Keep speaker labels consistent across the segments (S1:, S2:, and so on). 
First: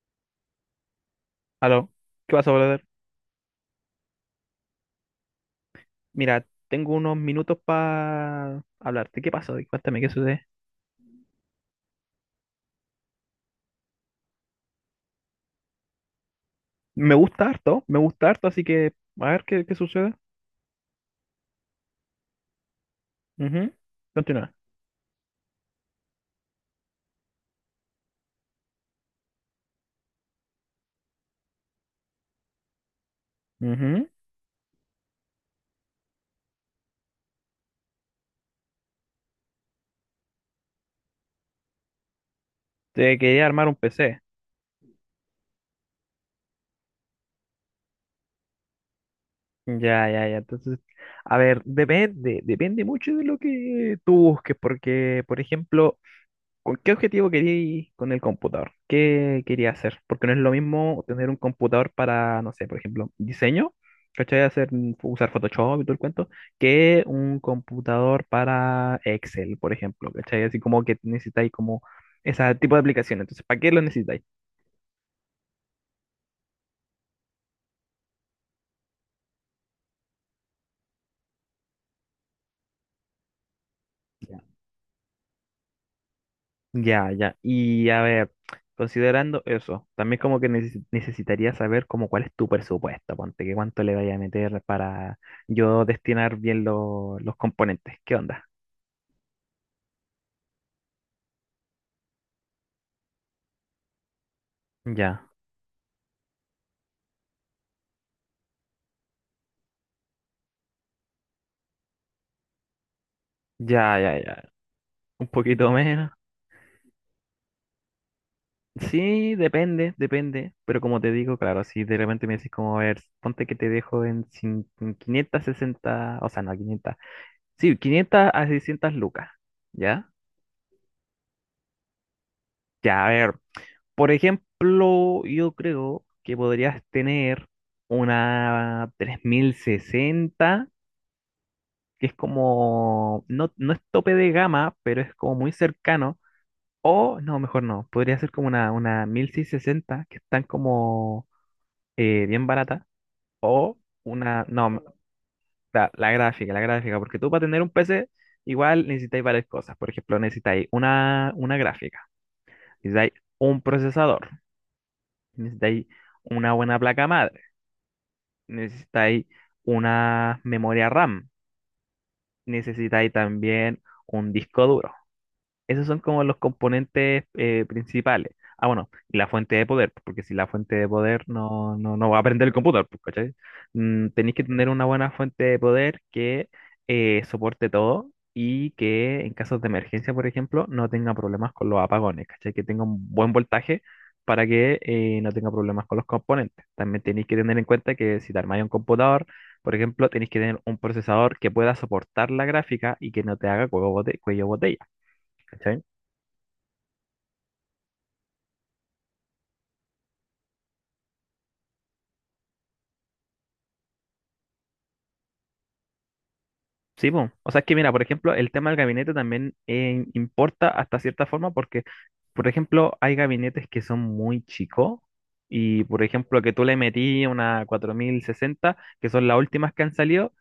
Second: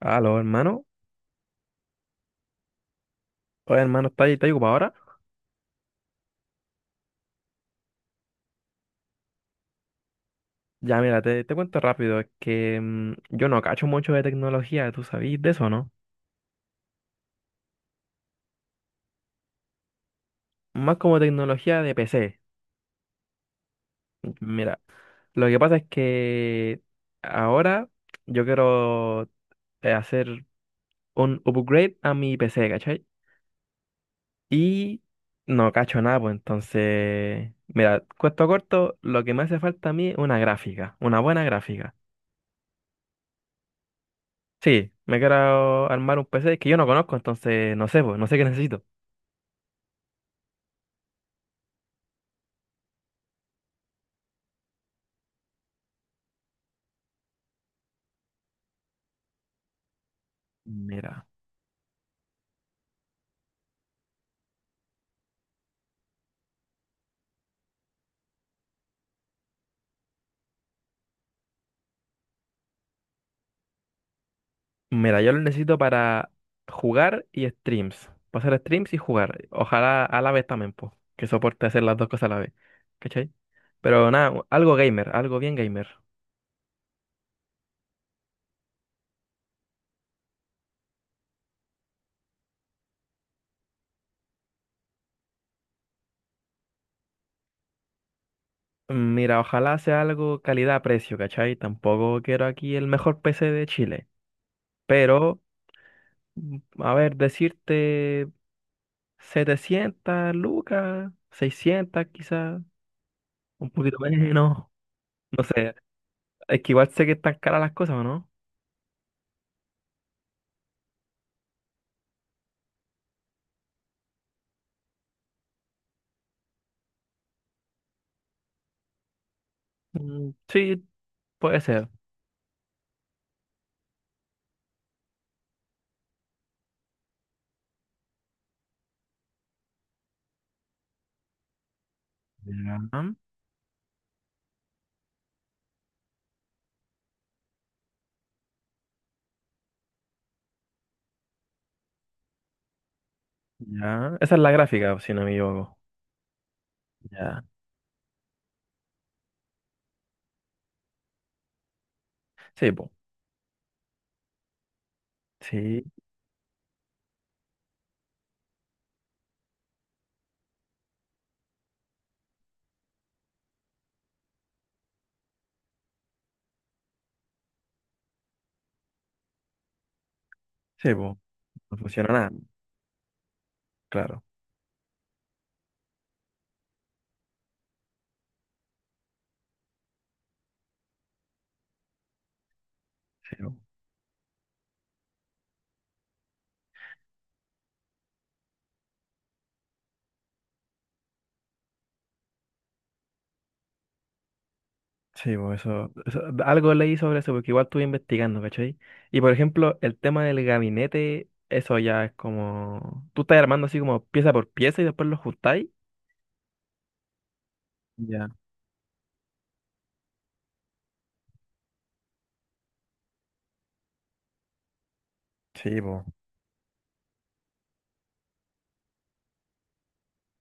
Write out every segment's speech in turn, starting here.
S1: Aló, hermano.
S2: Aló, ¿qué pasó, brother?
S1: Oye, hermano, ¿ estás ocupado ahora?
S2: Mira, tengo unos minutos para hablarte. ¿Qué pasó? Cuéntame, ¿qué sucede?
S1: Ya, mira, te cuento rápido. Es que yo no cacho mucho de tecnología, ¿tú sabís de eso, no?
S2: Me gusta harto, así que a ver qué sucede.
S1: Más como tecnología de PC.
S2: Ujú, continúa.
S1: Mira, lo que pasa es que ahora yo quiero hacer un upgrade a mi PC, ¿cachai?
S2: Ujú.
S1: Y no cacho nada, pues entonces, mira, cuento corto, lo que me hace falta a mí es una gráfica, una buena gráfica.
S2: Te quería armar un PC.
S1: Sí, me quiero armar un PC que yo no conozco, entonces no sé, pues, no sé qué necesito.
S2: Ya, ya, ya. Entonces, a ver, depende, depende mucho de lo que tú busques, porque, por ejemplo, ¿con qué objetivo quería ir con el computador? ¿Qué quería hacer? Porque no es lo mismo
S1: Mira,
S2: tener un computador para, no sé, por ejemplo, diseño, ¿cachai? Hacer, usar Photoshop y todo el cuento, que un computador para Excel, por ejemplo, ¿cachai? Así como que necesitáis como ese tipo de aplicaciones. Entonces, ¿para qué lo necesitáis?
S1: mira, yo lo necesito para jugar y streams. Para hacer streams y jugar. Ojalá a la vez también, pues, que soporte hacer las dos cosas a la vez. ¿Cachai? Pero nada, algo gamer, algo bien gamer.
S2: Ya, ya. Y a ver, considerando eso, también como que necesitaría saber como cuál es tu presupuesto, ponte, que cuánto le vaya a meter para yo destinar bien los componentes. ¿Qué onda?
S1: Mira, ojalá sea algo calidad-precio, ¿cachai? Tampoco quiero aquí el mejor PC de Chile.
S2: Ya,
S1: Pero, a ver, decirte 700, lucas, 600, quizás, un poquito
S2: ya, ya, ya.
S1: menos.
S2: Un
S1: No
S2: poquito
S1: sé,
S2: menos.
S1: es que igual sé que están caras las cosas, ¿o no?
S2: Sí, depende, depende. Pero como te digo, claro, si de repente me decís como, a ver, ponte que te dejo en, en 560, o sea, no, 500. Sí, 500 a 600 lucas. ¿Ya?
S1: Mm, sí, puede ser.
S2: Ya, a ver. Por ejemplo, yo creo que podrías tener una 3060, que es
S1: Ya,
S2: como, no, no es tope de gama, pero es como muy cercano. O, no, mejor no, podría ser como una 1660, que están como bien barata. O
S1: ya. Esa es
S2: una,
S1: la
S2: no,
S1: gráfica, si no me equivoco.
S2: la gráfica, la gráfica, porque tú para
S1: Ya.
S2: tener un PC igual necesitáis varias cosas. Por ejemplo, necesitáis una gráfica,
S1: Sí, po.
S2: necesitáis un procesador,
S1: Sí,
S2: necesitáis una buena placa madre, necesitáis una memoria RAM, necesitáis también un disco duro. Esos son como los componentes principales. Ah, bueno, y la fuente de poder, pues, porque si la fuente de
S1: sí, po.
S2: poder
S1: No
S2: no, no, no
S1: funciona
S2: va a
S1: nada,
S2: aprender el computador, pues, ¿cachai?
S1: claro.
S2: Tenéis que tener una buena fuente de poder que soporte todo y que en casos de emergencia, por ejemplo, no tenga problemas con los apagones, ¿cachai? Que tenga un buen
S1: Sí, po.
S2: voltaje para que no tenga problemas con los componentes. También tenéis que tener en cuenta que si te armáis un computador, por ejemplo, tenéis que tener un procesador que pueda soportar la gráfica y que no te haga cuello botella.
S1: Sí, po.
S2: ¿Cachai?
S1: Algo leí sobre eso, porque igual estuve investigando, ¿cachai? Y por ejemplo, el tema del gabinete, eso ya es como. Tú estás armando así como pieza por pieza y después lo juntáis.
S2: Sí, po. O sea, es que mira, por
S1: Ya.
S2: ejemplo, el tema del gabinete también importa hasta cierta forma porque, por ejemplo, hay gabinetes que son muy chicos
S1: Sí,
S2: y, por
S1: po.
S2: ejemplo, que tú le metí una 4060, que son las últimas que han salido,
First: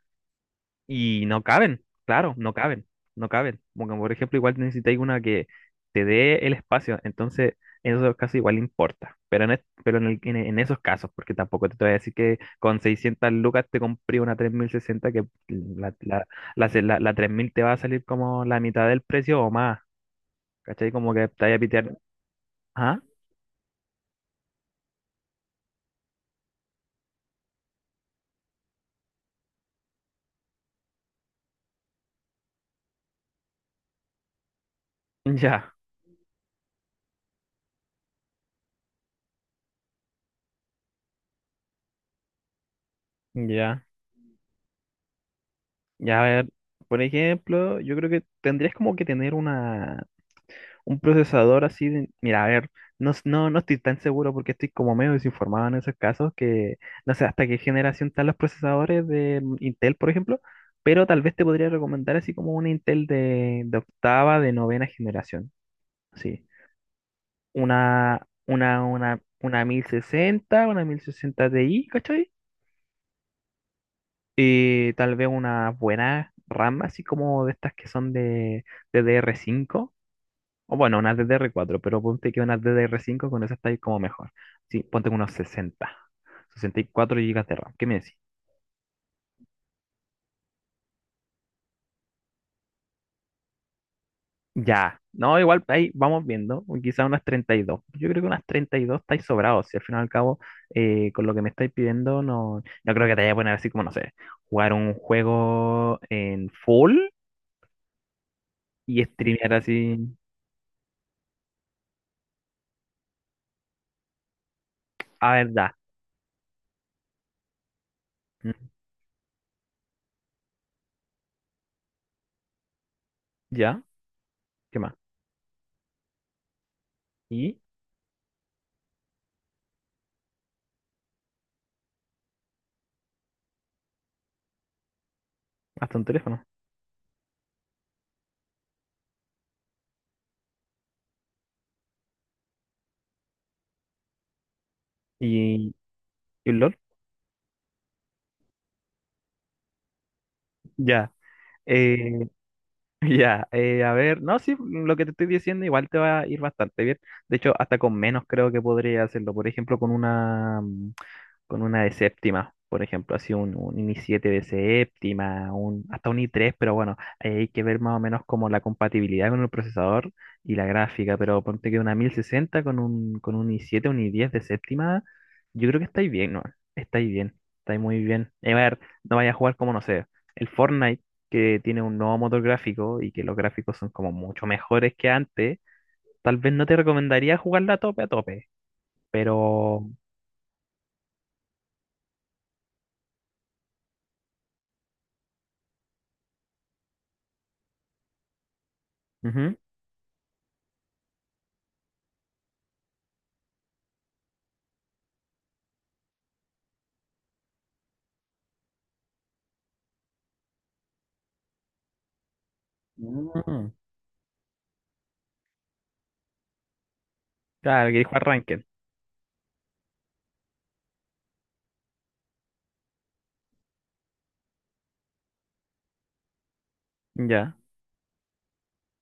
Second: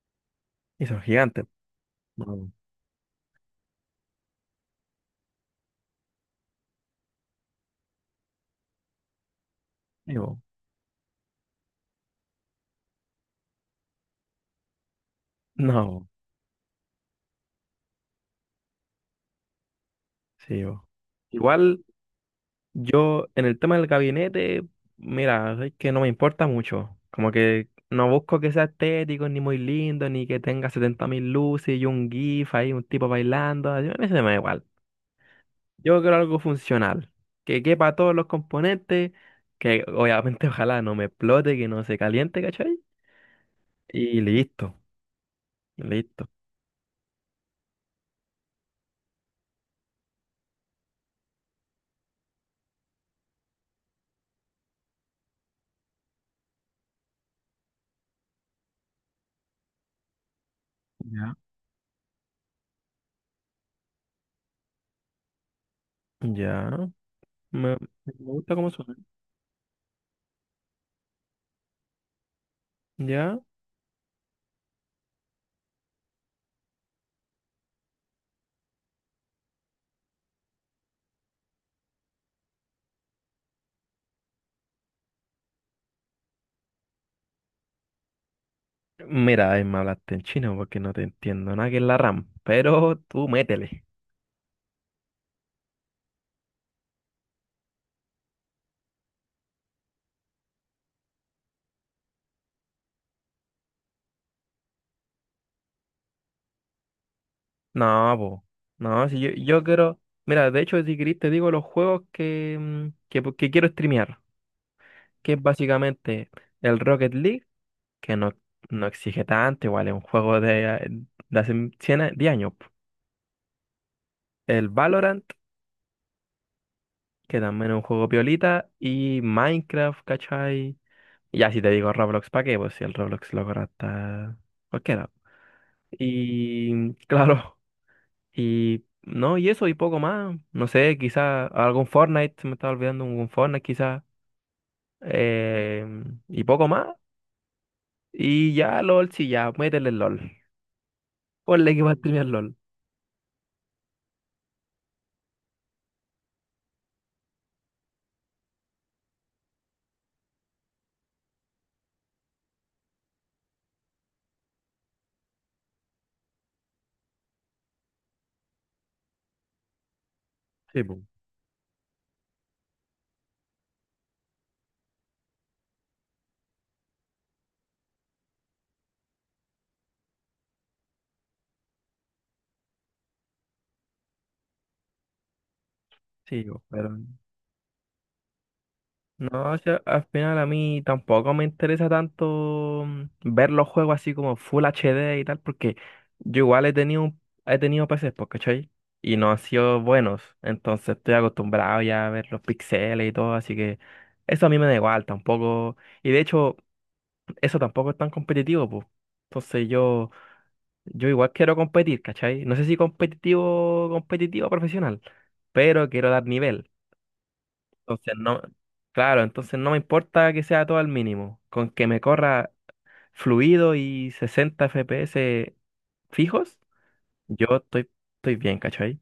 S1: Y son
S2: y no
S1: gigantes.
S2: caben, claro,
S1: No,
S2: no caben, no caben. Porque, por ejemplo, igual necesitáis una que te dé el espacio, entonces en esos casos igual importa. Pero en, pero en,
S1: sí, po.
S2: en esos casos, porque tampoco te voy a decir que con 600 lucas te compré una 3060 que
S1: No,
S2: la,
S1: po.
S2: la, la, se- la- la 3000 te va a salir como la mitad del precio o más.
S1: Sí, po.
S2: ¿Cachai? Como que te vaya a
S1: Igual.
S2: pitear. ¿Ah?
S1: Yo, en el tema del gabinete, mira, es que no me importa mucho. Como que no busco que sea estético, ni muy lindo, ni que tenga 70.000 luces y un GIF ahí, un tipo bailando. A mí se me da igual.
S2: Ya,
S1: Yo quiero algo funcional, que quepa todos los componentes, que obviamente ojalá no me explote, que no se caliente, ¿cachai?
S2: ya,
S1: Y listo,
S2: ya. A
S1: listo.
S2: ver, por ejemplo, yo creo que tendrías como que tener una. Un procesador así mira, a ver, no, no, no estoy tan seguro porque estoy como medio desinformado en esos casos que no sé hasta qué generación están los procesadores de Intel, por ejemplo, pero tal
S1: Ya.
S2: vez te podría recomendar así como un Intel de octava, de novena generación, sí.
S1: Ya, me, me
S2: Una,
S1: gusta cómo
S2: una,
S1: suena.
S2: una, una 1060 una 1060 Ti, ¿cachai?
S1: Ya.
S2: Y tal vez una buena RAM, así como de estas que son de d D r cinco. O bueno, unas DDR4 pero ponte que unas DDR5 con esas estáis como mejor. Sí, ponte con unos 60, 64 gigas de RAM. ¿Qué me decís?
S1: Mira, ahí me hablaste en chino porque no te entiendo nada que es la RAM, pero tú métele.
S2: Ya, no, igual ahí vamos viendo, o quizá unas 32. Yo creo que unas 32 estáis sobrados. Si al final y al cabo, con lo que me estáis pidiendo, no, no creo que te vaya a poner así como, no sé, jugar un juego en full
S1: No, po.
S2: y
S1: No, si yo,
S2: streamear
S1: yo
S2: así.
S1: quiero. Mira, de hecho, si querés, te digo los juegos que quiero streamear. Que
S2: A
S1: es
S2: ver, ya.
S1: básicamente el Rocket League, que no,
S2: Mm,
S1: no exige tanto, igual es un juego de hace 100 10 años, po.
S2: ya,
S1: El
S2: ¿qué más?
S1: Valorant, que
S2: Y
S1: también es un juego piolita. Y Minecraft, ¿cachai? Y ya si te digo Roblox, ¿para qué? Pues si el Roblox lo corre hasta cualquiera.
S2: hasta un teléfono.
S1: Y claro, y no, y eso y poco más. No sé, quizá algún Fortnite, se me estaba olvidando un Fortnite quizá.
S2: Y,
S1: eh, y
S2: y un
S1: poco
S2: LOL,
S1: más. Y ya LOL, sí, ya, métele el LOL.
S2: ya.
S1: Ponle que va a
S2: Eh,
S1: streamear LOL.
S2: Ya, a ver, no, sí, lo que te estoy diciendo igual te va a ir bastante bien. De hecho, hasta con menos creo que podría hacerlo. Por ejemplo, con una, de séptima, por ejemplo, así un i7 de séptima, un, hasta un i3, pero bueno, ahí hay que ver más o menos como la compatibilidad con el procesador y la
S1: Sí, po.
S2: gráfica, pero ponte que una 1060 con un i7, un i10 de séptima, yo creo que estáis bien, ¿no? Estáis bien, estáis muy bien. Y a ver, no vaya a jugar como, no sé, el Fortnite, que tiene un nuevo motor gráfico y que los gráficos son como mucho mejores que antes, tal
S1: Sí,
S2: vez
S1: po,
S2: no te
S1: pero
S2: recomendaría jugarla a tope,
S1: no, o sea,
S2: pero...
S1: al final a mí tampoco me interesa tanto ver los juegos así como Full HD y tal, porque yo igual he tenido PCs, pues, ¿cachai? Y no han
S2: Ujú.
S1: sido buenos, entonces estoy acostumbrado ya a ver los píxeles y todo, así que eso a mí me da igual tampoco. Y de hecho, eso tampoco es tan competitivo, pues. Entonces yo igual quiero competir, ¿cachai? No sé si
S2: Mm.
S1: competitivo, competitivo profesional, pero quiero dar nivel.
S2: Claro, que
S1: Entonces
S2: dijo
S1: no,
S2: arranquen.
S1: claro, entonces no me importa que sea todo al mínimo, con que me corra fluido y 60 FPS fijos, yo
S2: Ya,
S1: estoy bien, ¿cachai?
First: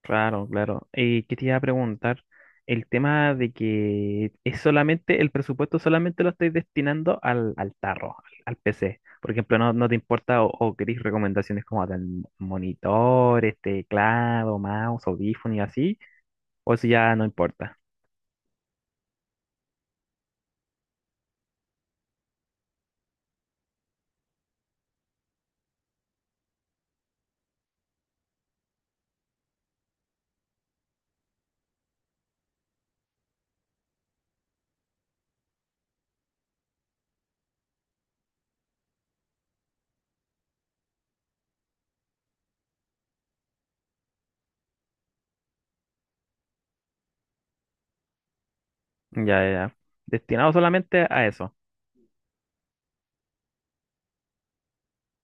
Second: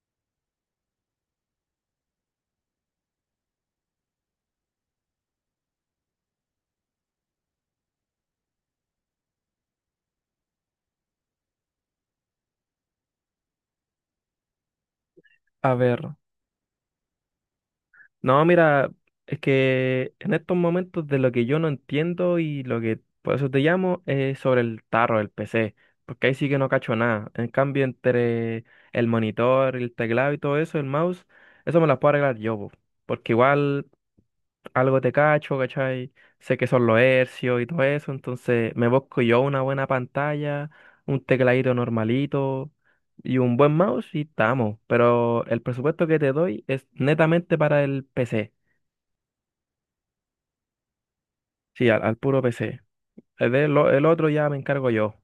S2: claro, claro. ¿Y qué te iba a preguntar? El tema de que es solamente, el presupuesto solamente lo estáis destinando al, al tarro, al, al PC. Por ejemplo, no, no te importa o queréis recomendaciones como tal monitores, teclado, mouse, audífono y
S1: A
S2: así,
S1: ver,
S2: o eso ya no importa.
S1: no, mira, es que en estos momentos de lo que yo no entiendo y lo que por eso te llamo es sobre el tarro del PC, porque ahí sí que no cacho nada. En cambio, entre el monitor, el teclado y todo eso, el mouse, eso me las puedo arreglar yo, po, porque igual algo te cacho, ¿cachai? Sé que son los hercios y todo eso, entonces me busco yo una buena pantalla, un tecladito normalito y un buen mouse y estamos. Pero el presupuesto que te doy es netamente para el PC,
S2: Ya, ya. Ya. Destinado solamente a eso.
S1: sí, al puro PC. El otro ya me encargo yo.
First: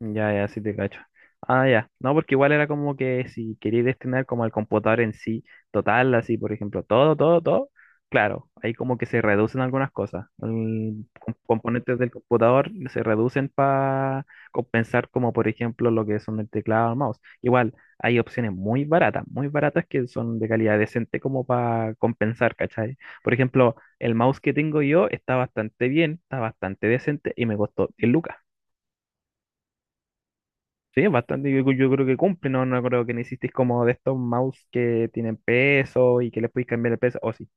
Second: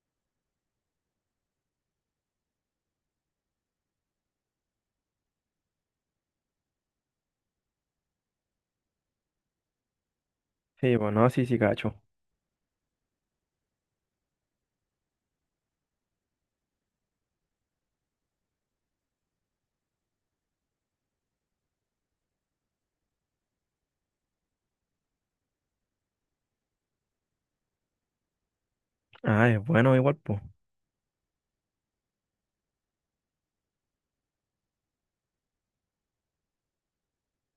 S2: Ya, ya, sí te cacho. Ah, ya. No, porque igual era como que si quería destinar como al computador en sí, total, así, por ejemplo, todo, todo, todo, claro, ahí como que se reducen algunas cosas.
S1: Sí,
S2: El
S1: bueno, sí, sí,
S2: componentes
S1: cacho.
S2: del computador se reducen para compensar como, por ejemplo, lo que son el teclado o el mouse. Igual, hay opciones muy baratas que son de calidad decente como para compensar, ¿cachai? Por ejemplo, el mouse que tengo yo está bastante bien, está bastante decente y me costó 10 lucas.
S1: Ah, es bueno igual, pues.
S2: Sí, es bastante, yo creo que cumple, no, no creo que necesites como de estos mouse que tienen peso y que les puedes cambiar el peso, o sí.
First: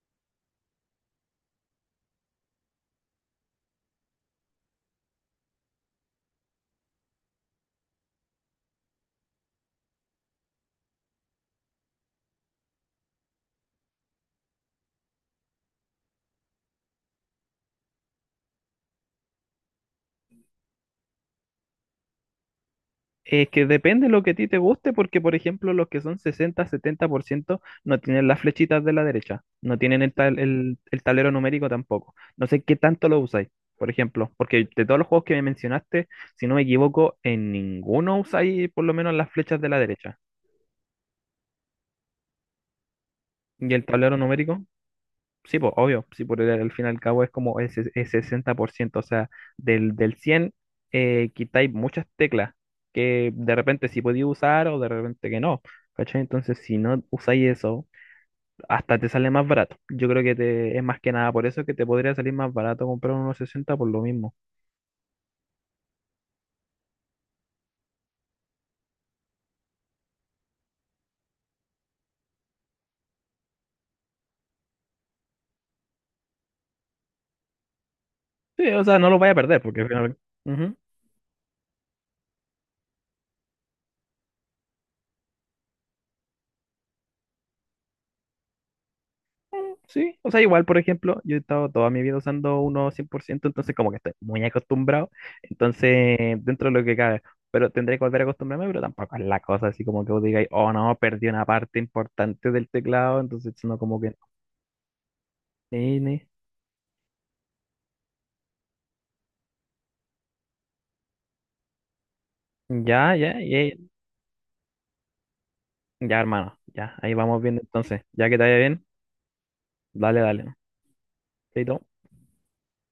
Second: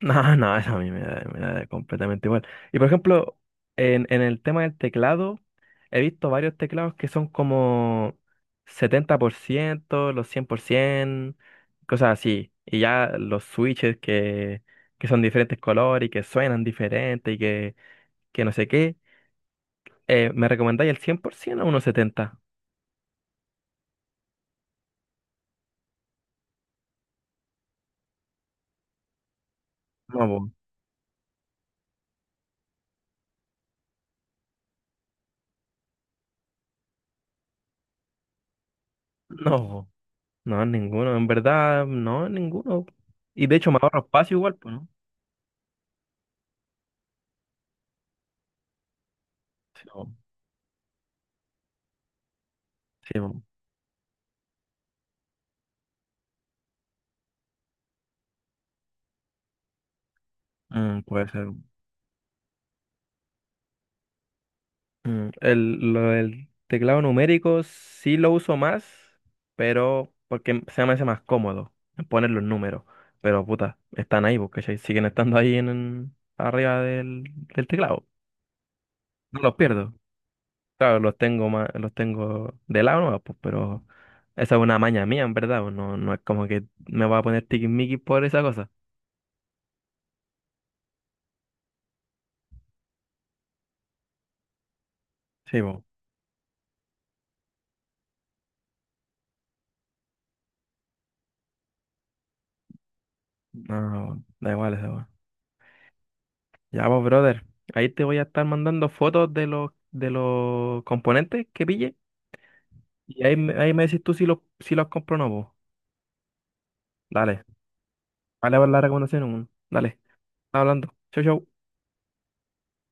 S1: No, no, eso a mí me da completamente igual. Y por ejemplo, en el tema del teclado, he visto varios teclados que son como 70% los 100% cosas así. Y ya los switches que son diferentes colores y que suenan diferente y que no sé qué. ¿Me recomendáis el 100% o unos 70
S2: Es que depende lo que a ti te guste, porque por ejemplo los que son 60 70% no tienen las flechitas de la derecha, no tienen el,
S1: No,
S2: tal-
S1: po.
S2: el, el tablero numérico tampoco. No sé qué tanto lo usáis, por ejemplo, porque de todos los juegos que me mencionaste, si no me equivoco, en ninguno usáis por lo menos las
S1: No,
S2: flechas de la
S1: po.
S2: derecha.
S1: No, ninguno. En verdad, no, ninguno. Y de hecho
S2: ¿Y
S1: me
S2: el
S1: ahorro
S2: tablero
S1: espacio igual,
S2: numérico?
S1: pues, ¿no?
S2: Sí, pues, obvio, sí, por el, al fin y al cabo es como el, el 60%, o sea,
S1: Sí,
S2: del,
S1: po.
S2: del 100, quitáis muchas teclas
S1: Sí,
S2: que
S1: po.
S2: de repente sí podéis usar o de repente que no, ¿cachai? Entonces, si no usáis eso, hasta te sale más barato. Yo creo que te, es más que
S1: Puede
S2: nada por
S1: ser.
S2: eso que te podría salir más barato comprar unos 60 por lo mismo.
S1: Lo del teclado numérico sí lo uso más, pero porque se me hace más cómodo poner los números. Pero puta, están ahí, porque siguen estando ahí arriba del teclado.
S2: Sí, o sea, no lo vaya a
S1: No los
S2: perder porque al
S1: pierdo.
S2: final...
S1: Claro, los tengo más, los tengo de lado nomás, pues, pero esa es una maña mía, en verdad. Pues, no, no es como que me voy a poner tiquismiquis por esa cosa.
S2: Sí, o sea, igual, por ejemplo, yo he estado toda mi vida usando uno 100% entonces como que estoy muy acostumbrado,
S1: Sí, pues.
S2: entonces dentro de lo que cabe, pero tendré que volver a acostumbrarme, pero tampoco es la cosa así como que vos digáis, oh, no, perdí una parte importante del teclado, entonces no como que...
S1: No,
S2: no.
S1: da igual esa weá.
S2: Ni, ni.
S1: Ya, pues, brother. Ahí te voy a estar mandando fotos de los componentes que pille.
S2: Ya,
S1: Y ahí,
S2: ya, ya,
S1: ahí me decís tú si los compro o no, po.
S2: ya, hermano, ya, ahí vamos
S1: Dale.
S2: viendo entonces, ya que te vaya
S1: Vale, vale la
S2: bien,
S1: recomendación. Weón. Dale.
S2: dale, dale, ¿no?
S1: Hablando. Chau, chau.
S2: Chaito.